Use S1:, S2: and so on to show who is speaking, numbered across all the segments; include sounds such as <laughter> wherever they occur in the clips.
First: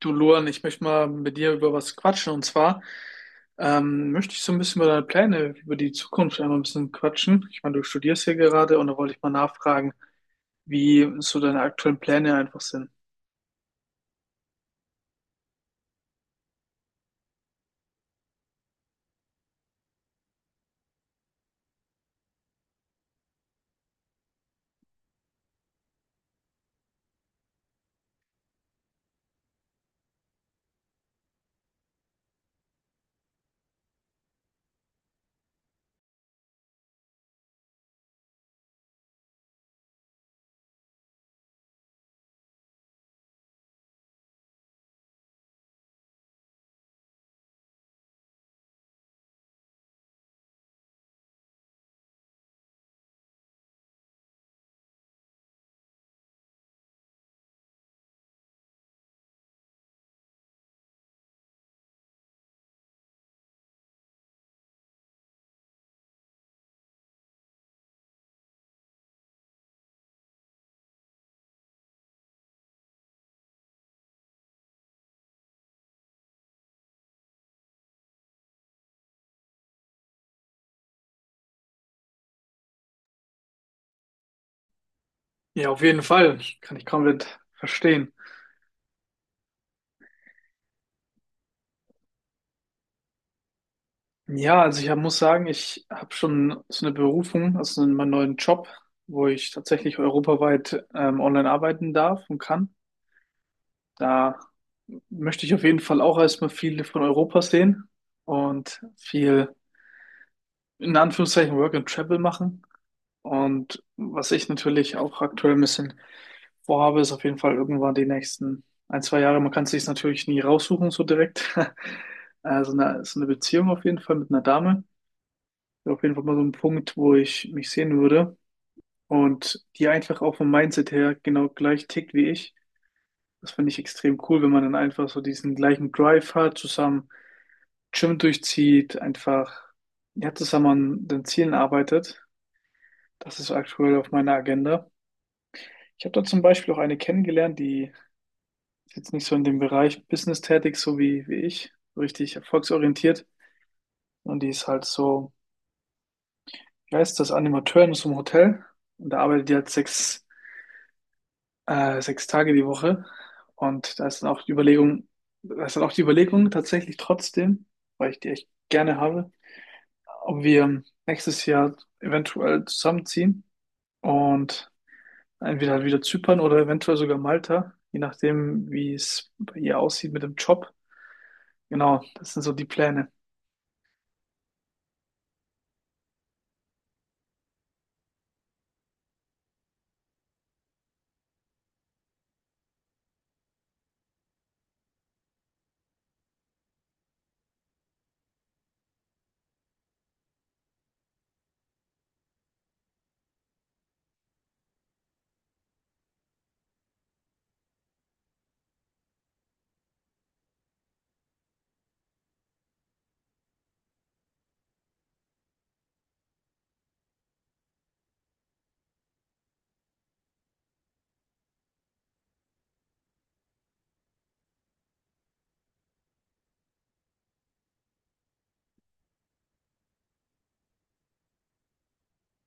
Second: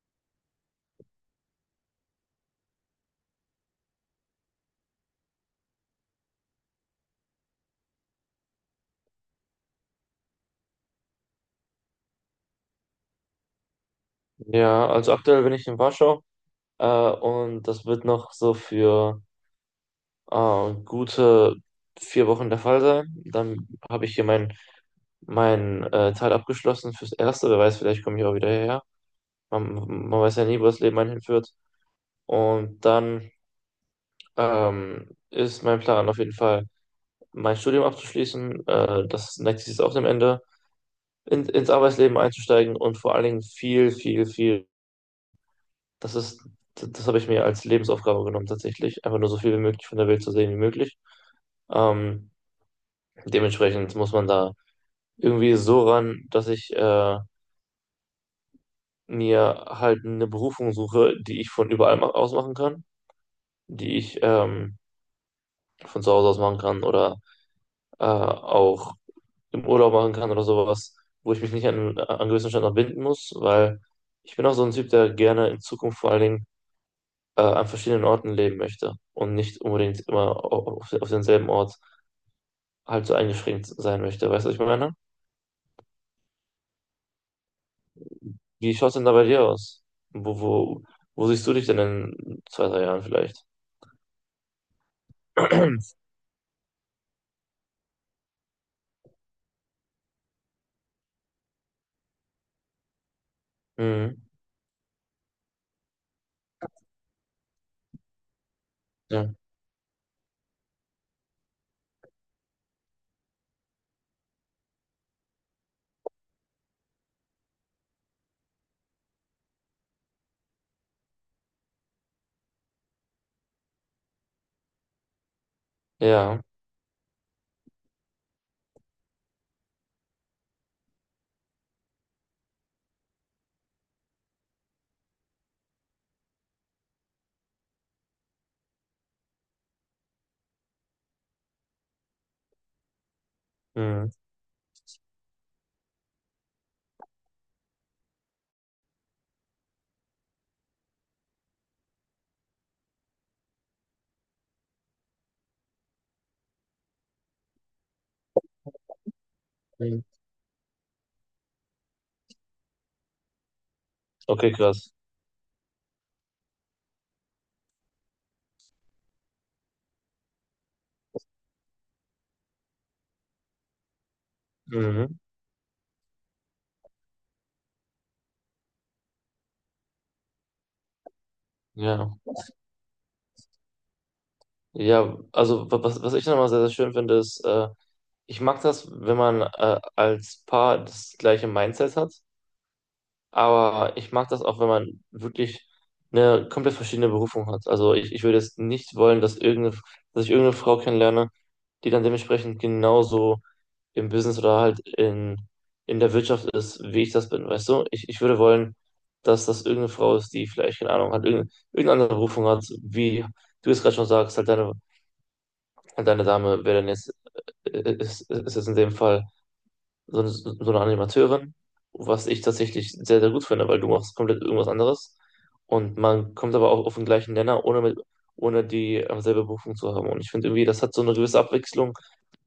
S1: Du Luan, ich möchte mal mit dir über was quatschen, und zwar möchte ich so ein bisschen über deine Pläne, über die Zukunft einmal ein bisschen quatschen. Ich meine, du studierst hier gerade, und da wollte ich mal nachfragen, wie so deine aktuellen Pläne einfach sind.
S2: Ja, also aktuell bin ich in Warschau und das wird noch so für gute 4 Wochen der Fall sein. Dann habe ich hier mein Teil abgeschlossen fürs Erste. Wer weiß, vielleicht komme ich auch wieder hierher. Man, man weiß ja nie, wo das Leben einen hinführt. Und dann ist mein Plan auf jeden Fall, mein Studium abzuschließen. Das nächste ist auch dem Ende. Ins Arbeitsleben einzusteigen und vor allen Dingen viel, viel, viel. Das ist, Das habe ich mir als Lebensaufgabe genommen, tatsächlich einfach nur so viel wie möglich von der Welt zu sehen wie möglich. Ähm, Dementsprechend muss man da irgendwie so ran, dass ich mir halt eine Berufung suche, die ich von überall aus machen kann, die ich von zu Hause aus machen kann oder auch im Urlaub machen kann oder sowas, wo ich mich nicht an gewissen Standort binden muss, weil ich bin auch so ein Typ, der gerne in Zukunft vor allen Dingen an verschiedenen Orten leben möchte und nicht unbedingt immer auf denselben Ort halt so eingeschränkt sein möchte. Weißt du, was ich meine?
S1: Ja, auf jeden Fall. Kann ich komplett verstehen.
S2: Wie schaut es denn da bei dir aus? Wo, wo, wo siehst du dich denn in zwei, drei Jahren vielleicht?
S1: Ja, also ich hab, muss sagen, ich
S2: <clears throat>
S1: habe schon so eine Berufung, also in meinem neuen Job, wo ich tatsächlich europaweit online arbeiten darf und kann.
S2: Mhm.
S1: Da möchte ich auf jeden Fall auch erstmal viel von Europa sehen und
S2: Ja.
S1: viel in Anführungszeichen Work and Travel machen. Und was ich natürlich auch aktuell ein bisschen vorhabe, ist auf jeden Fall irgendwann die nächsten ein, zwei Jahre. Man kann es sich natürlich nie raussuchen, so direkt. <laughs> Also eine, so eine Beziehung auf jeden Fall mit einer Dame. Wäre auf jeden Fall mal
S2: Ja.
S1: so ein Punkt, wo ich mich sehen würde. Und die einfach auch vom Mindset her genau gleich tickt wie ich. Das finde ich extrem cool, wenn man dann einfach so diesen gleichen Drive hat, zusammen Gym durchzieht, einfach ja, zusammen an den Zielen arbeitet. Das ist aktuell
S2: Mhm.
S1: auf meiner Agenda. Ich habe da zum Beispiel auch eine kennengelernt, die ist jetzt nicht so in dem Bereich Business tätig, so wie, wie ich, so richtig erfolgsorientiert. Und die ist halt so, wie heißt das, Animateurin aus dem Hotel. Und da arbeitet die halt
S2: Mhm.
S1: sechs Tage die Woche. Und da ist dann auch
S2: Okay,
S1: die
S2: krass.
S1: Überlegung, da ist dann auch die Überlegung tatsächlich trotzdem, weil ich die echt gerne habe, ob wir nächstes Jahr eventuell zusammenziehen. Und
S2: Mhm.
S1: entweder halt wieder Zypern oder eventuell sogar Malta, je nachdem, wie es bei ihr aussieht mit dem Job. Genau,
S2: Ja.
S1: das sind so die Pläne.
S2: Ja, also was ich nochmal sehr, sehr schön finde, ist, ich mag das, wenn man als Paar das gleiche Mindset hat. Aber ich mag das auch, wenn man wirklich eine komplett verschiedene Berufung hat. Also ich würde jetzt nicht wollen, dass dass ich irgendeine Frau kennenlerne, die dann dementsprechend genauso im Business oder halt in der Wirtschaft ist, wie ich das bin, weißt du? Ich würde wollen, dass das irgendeine Frau ist, die vielleicht, keine Ahnung, hat, irgendeine andere Berufung hat, wie du es gerade schon sagst, halt deine Dame wäre dann jetzt, ist jetzt in dem Fall so eine Animateurin, was ich tatsächlich sehr, sehr gut finde, weil du machst komplett irgendwas anderes und man kommt aber auch auf den gleichen Nenner, ohne die selbe Berufung zu haben. Und ich finde irgendwie, das hat so eine gewisse Abwechslung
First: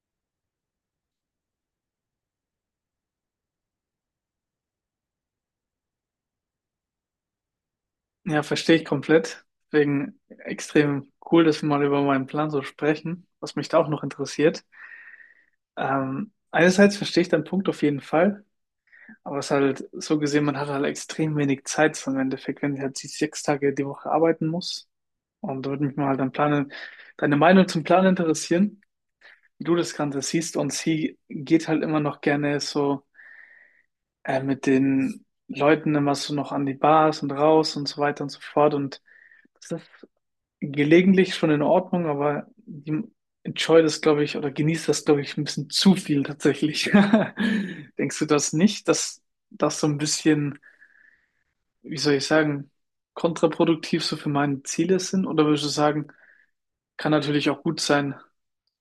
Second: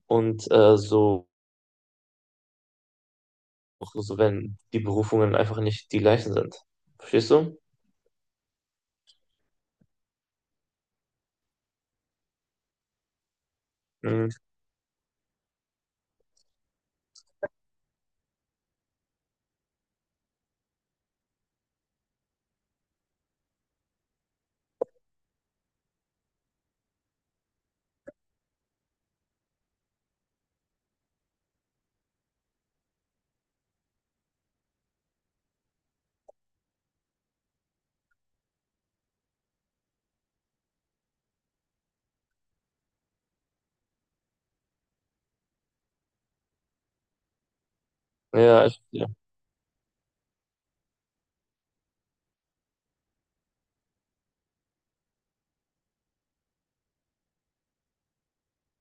S2: und auch so, wenn die Berufungen einfach nicht die gleichen sind. Verstehst du?
S1: Ja, verstehe ich komplett. Deswegen extrem cool, dass wir mal über meinen Plan so sprechen, was mich da auch noch
S2: Mhm.
S1: interessiert. Einerseits verstehe ich deinen Punkt auf jeden Fall, aber es ist halt so gesehen, man hat halt extrem wenig Zeit so im Endeffekt, wenn ich halt die 6 Tage die Woche arbeiten muss. Und da würde mich mal halt dein Plan, deine Meinung zum Plan interessieren. Du das Ganze siehst, und sie geht halt immer noch gerne so mit den Leuten immer so noch an die Bars und raus und so weiter und so fort. Und das ist gelegentlich schon in Ordnung, aber die enjoy das, glaube ich, oder genießt das, glaube ich, ein bisschen zu viel tatsächlich. <laughs> Denkst du das nicht,
S2: Ja.
S1: dass das so ein bisschen, wie soll ich sagen, kontraproduktiv so für meine Ziele sind? Oder würdest du sagen, kann natürlich auch gut sein,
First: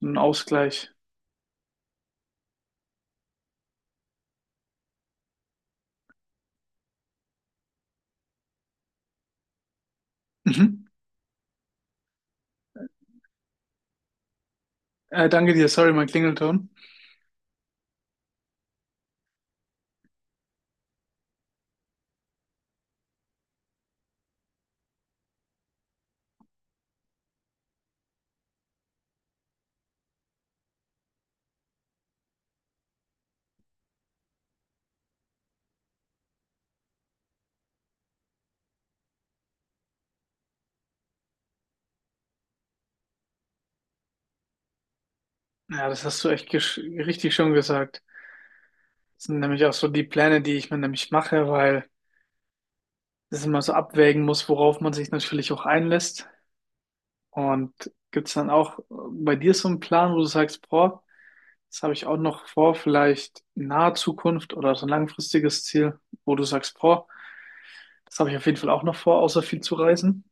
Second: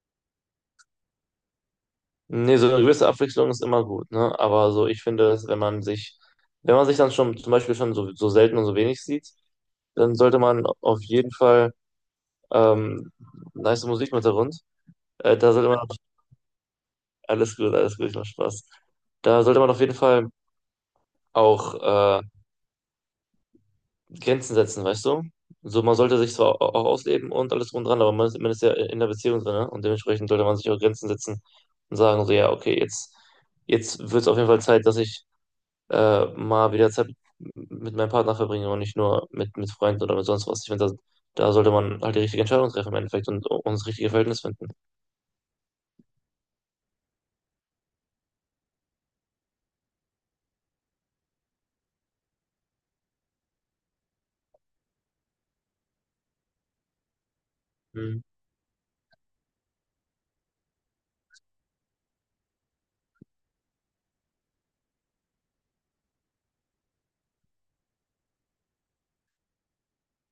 S1: ein Ausgleich?
S2: Nee, so eine gewisse Abwechslung ist immer gut, ne? Aber so, ich finde, dass wenn man sich dann schon zum Beispiel schon so, so selten und so wenig sieht, dann sollte man
S1: Mhm.
S2: auf jeden Fall. Ähm, Nice Musik im Hintergrund. Da
S1: Danke dir,
S2: sollte man
S1: sorry,
S2: auf-
S1: mein Klingelton.
S2: Alles gut, alles gut, ich mach Spaß. Da sollte man auf jeden Fall auch äh, Grenzen setzen, weißt du? So, man sollte sich zwar auch ausleben und alles drum und dran, aber man ist ja in der Beziehung drin, ne? Und dementsprechend sollte man sich auch Grenzen setzen und sagen, so, ja, okay, jetzt wird es auf jeden Fall Zeit, dass ich mal wieder Zeit mit meinem Partner verbringe und nicht nur mit Freunden oder mit sonst was. Ich finde, da sollte man halt die richtige Entscheidung treffen im Endeffekt und das richtige Verhältnis finden.
S1: Ja, das hast du echt richtig schon gesagt. Das sind nämlich auch so die Pläne, die ich mir nämlich mache, weil das immer so abwägen muss, worauf man sich natürlich auch einlässt. Und gibt's dann auch bei dir so einen Plan, wo du sagst, boah, das habe ich auch noch vor, vielleicht in naher Zukunft oder so ein langfristiges Ziel, wo du sagst, boah, das habe ich auf jeden Fall auch noch vor, außer viel zu reisen?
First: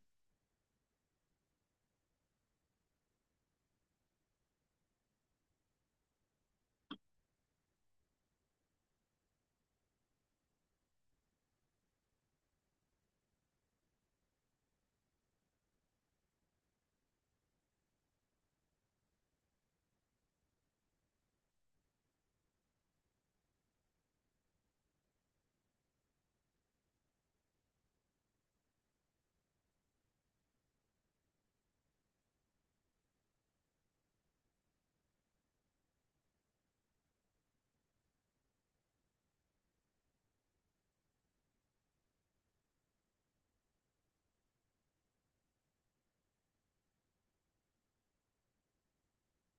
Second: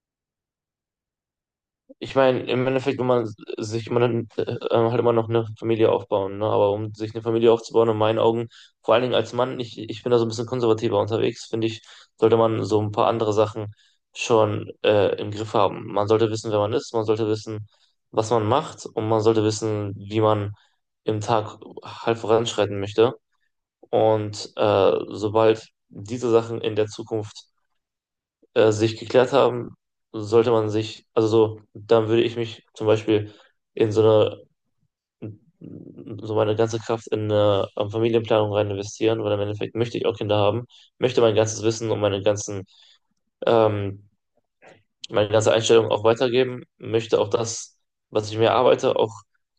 S2: Ich meine, im Endeffekt will man sich immer dann, halt immer noch eine Familie aufbauen, ne? Aber um sich eine Familie aufzubauen, in meinen Augen, vor allen Dingen als Mann, ich bin da so ein bisschen konservativer unterwegs, finde ich, sollte man so ein paar andere Sachen schon im Griff haben. Man sollte wissen, wer man ist, man sollte wissen, was man macht und man sollte wissen, wie man im Tag halt voranschreiten möchte. Und sobald diese Sachen in der Zukunft sich geklärt haben, sollte man sich, also so, dann würde ich mich zum Beispiel in so eine, so meine ganze Kraft in eine Familienplanung rein investieren, weil im Endeffekt möchte ich auch Kinder haben, möchte mein ganzes Wissen und ähm, meine ganze Einstellung auch weitergeben, möchte auch das, was ich mir arbeite,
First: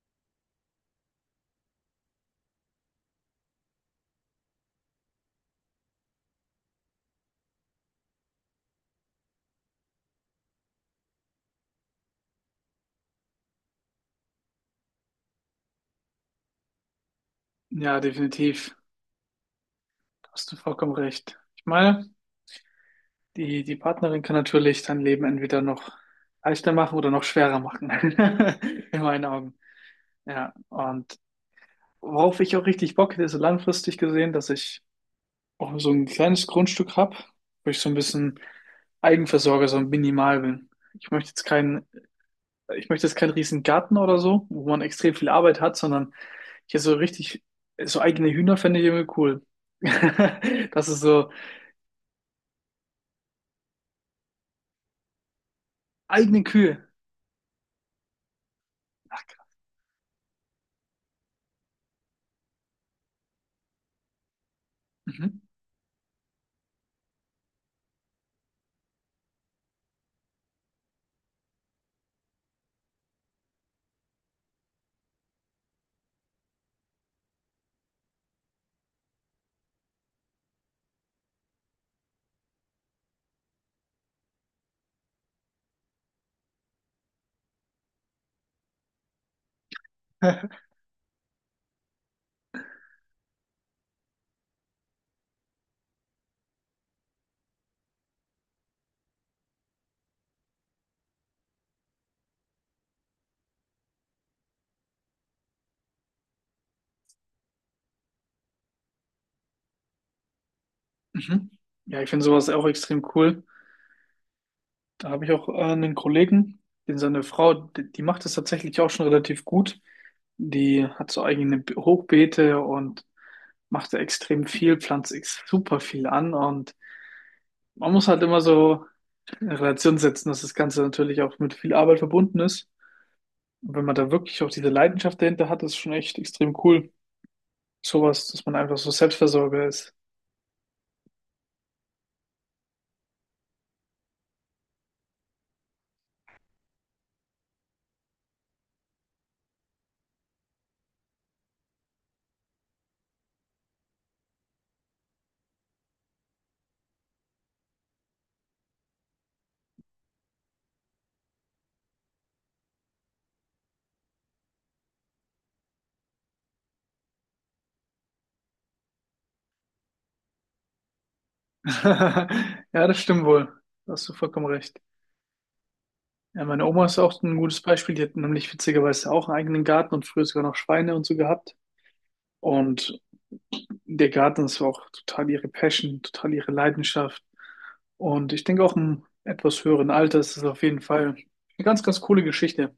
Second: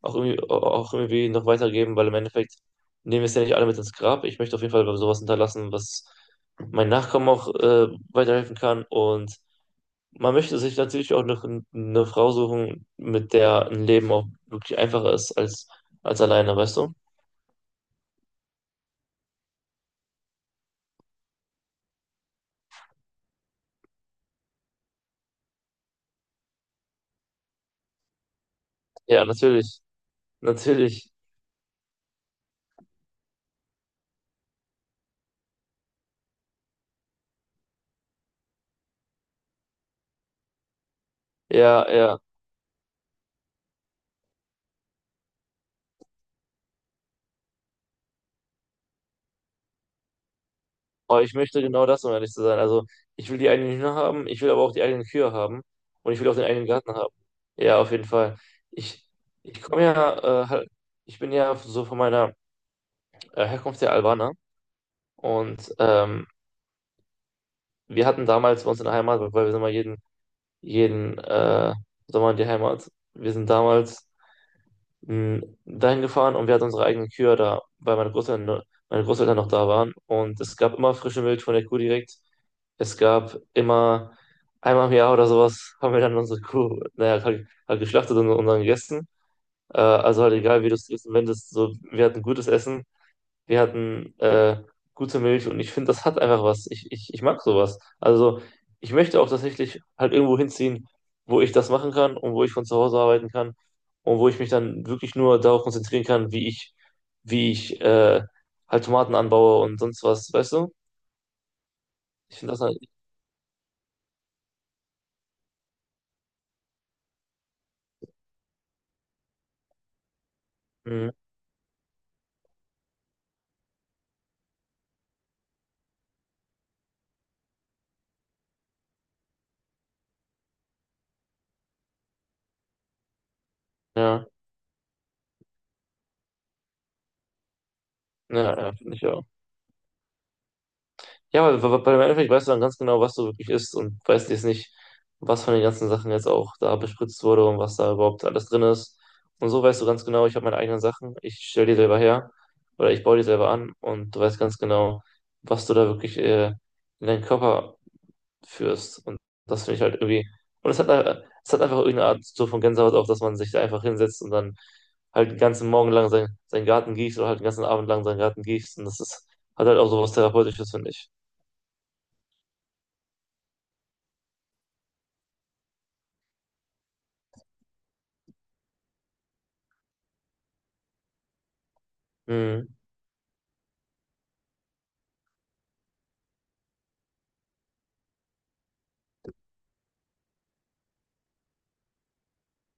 S2: auch irgendwie noch weitergeben, weil im Endeffekt nehmen wir es ja nicht alle mit ins Grab. Ich möchte auf jeden Fall sowas hinterlassen, was mein Nachkommen auch weiterhelfen kann, und man möchte sich natürlich auch noch eine Frau suchen, mit der ein Leben auch wirklich einfacher ist als alleine, weißt du?
S1: Ja, definitiv. Da hast du vollkommen recht. Ich meine, die, die Partnerin kann natürlich dein Leben entweder noch leichter machen oder noch schwerer machen. <laughs> In
S2: Ja,
S1: meinen Augen.
S2: natürlich,
S1: Ja,
S2: natürlich,
S1: und worauf ich auch richtig Bock hätte, ist so langfristig gesehen, dass ich auch so ein kleines Grundstück habe, wo ich so ein bisschen Eigenversorger, so minimal bin. Ich möchte jetzt
S2: ja,
S1: keinen,
S2: ja.
S1: ich möchte jetzt keinen riesen Garten oder so, wo man extrem viel Arbeit hat, sondern hier so richtig, so eigene Hühner fände ich irgendwie cool. <laughs> Das ist
S2: Aber
S1: so
S2: ich möchte genau das, um ehrlich zu sein. Also, ich will die eigenen Hühner haben, ich will aber auch die eigenen Kühe haben und ich will auch
S1: eigene
S2: den eigenen
S1: Kühe.
S2: Garten haben. Ja, auf jeden Fall. Ich,
S1: Ach,
S2: ich komme ja, äh, halt- Ich bin ja so von meiner Herkunft der Albaner
S1: mhm.
S2: und wir hatten damals bei uns in der Heimat, weil wir sind mal jeden Sommer in die Heimat. Wir sind damals dahin gefahren und wir hatten unsere eigenen Kühe da, weil meine Großeltern noch da waren. Und es gab immer frische Milch von der Kuh direkt. Es gab immer einmal im Jahr oder sowas, haben wir dann unsere Kuh, naja, halt geschlachtet und dann gegessen. Also halt
S1: <laughs>
S2: egal, wie du es wendest, so, wir hatten gutes Essen, wir hatten gute Milch und ich finde, das hat einfach was. Ich mag sowas. Also ich möchte auch tatsächlich halt irgendwo hinziehen, wo ich das machen kann und wo ich von zu Hause arbeiten kann und wo ich mich dann wirklich nur darauf konzentrieren kann, wie ich halt Tomaten anbaue und sonst was, weißt du?
S1: Mhm. Ja, ich finde
S2: Ich
S1: sowas
S2: finde das
S1: auch
S2: halt,
S1: extrem cool. Da habe ich auch einen Kollegen, den seine Frau, die macht das tatsächlich auch schon relativ gut. Die
S2: mm,
S1: hat so eigene Hochbeete und macht da extrem viel, pflanzt ex super viel an, und man muss halt immer so in Relation setzen, dass das Ganze natürlich auch mit viel Arbeit verbunden ist. Und wenn man da
S2: Ja,
S1: wirklich auch diese Leidenschaft dahinter hat, ist schon echt extrem cool. Sowas, dass man
S2: ja, ja,
S1: einfach so
S2: finde ich auch.
S1: Selbstversorger ist.
S2: Ja, weil weil im Endeffekt weißt du dann ganz genau, was du wirklich isst und weißt jetzt nicht, was von den ganzen Sachen jetzt auch da bespritzt wurde und was da überhaupt alles drin ist. Und so weißt du ganz genau, ich habe meine eigenen Sachen, ich stelle die selber her oder ich baue die selber an und du weißt ganz genau, was du da wirklich in deinen Körper führst. Und das finde ich halt irgendwie. Und es hat einfach irgendeine Art so von Gänsehaut auf, dass man sich da einfach hinsetzt und dann halt den ganzen Morgen lang seinen Garten gießt oder halt den ganzen Abend lang seinen Garten gießt. Und hat halt auch so was Therapeutisches, finde ich.
S1: <laughs> Ja, das stimmt wohl. Da hast du vollkommen recht. Ja, meine Oma ist auch ein gutes Beispiel. Die hat nämlich witzigerweise auch einen eigenen Garten und früher sogar noch Schweine und so gehabt.
S2: Mhm.
S1: Und der Garten ist auch total ihre Passion, total ihre Leidenschaft. Und ich denke auch im etwas höheren Alter ist es auf jeden Fall eine ganz, ganz coole Geschichte.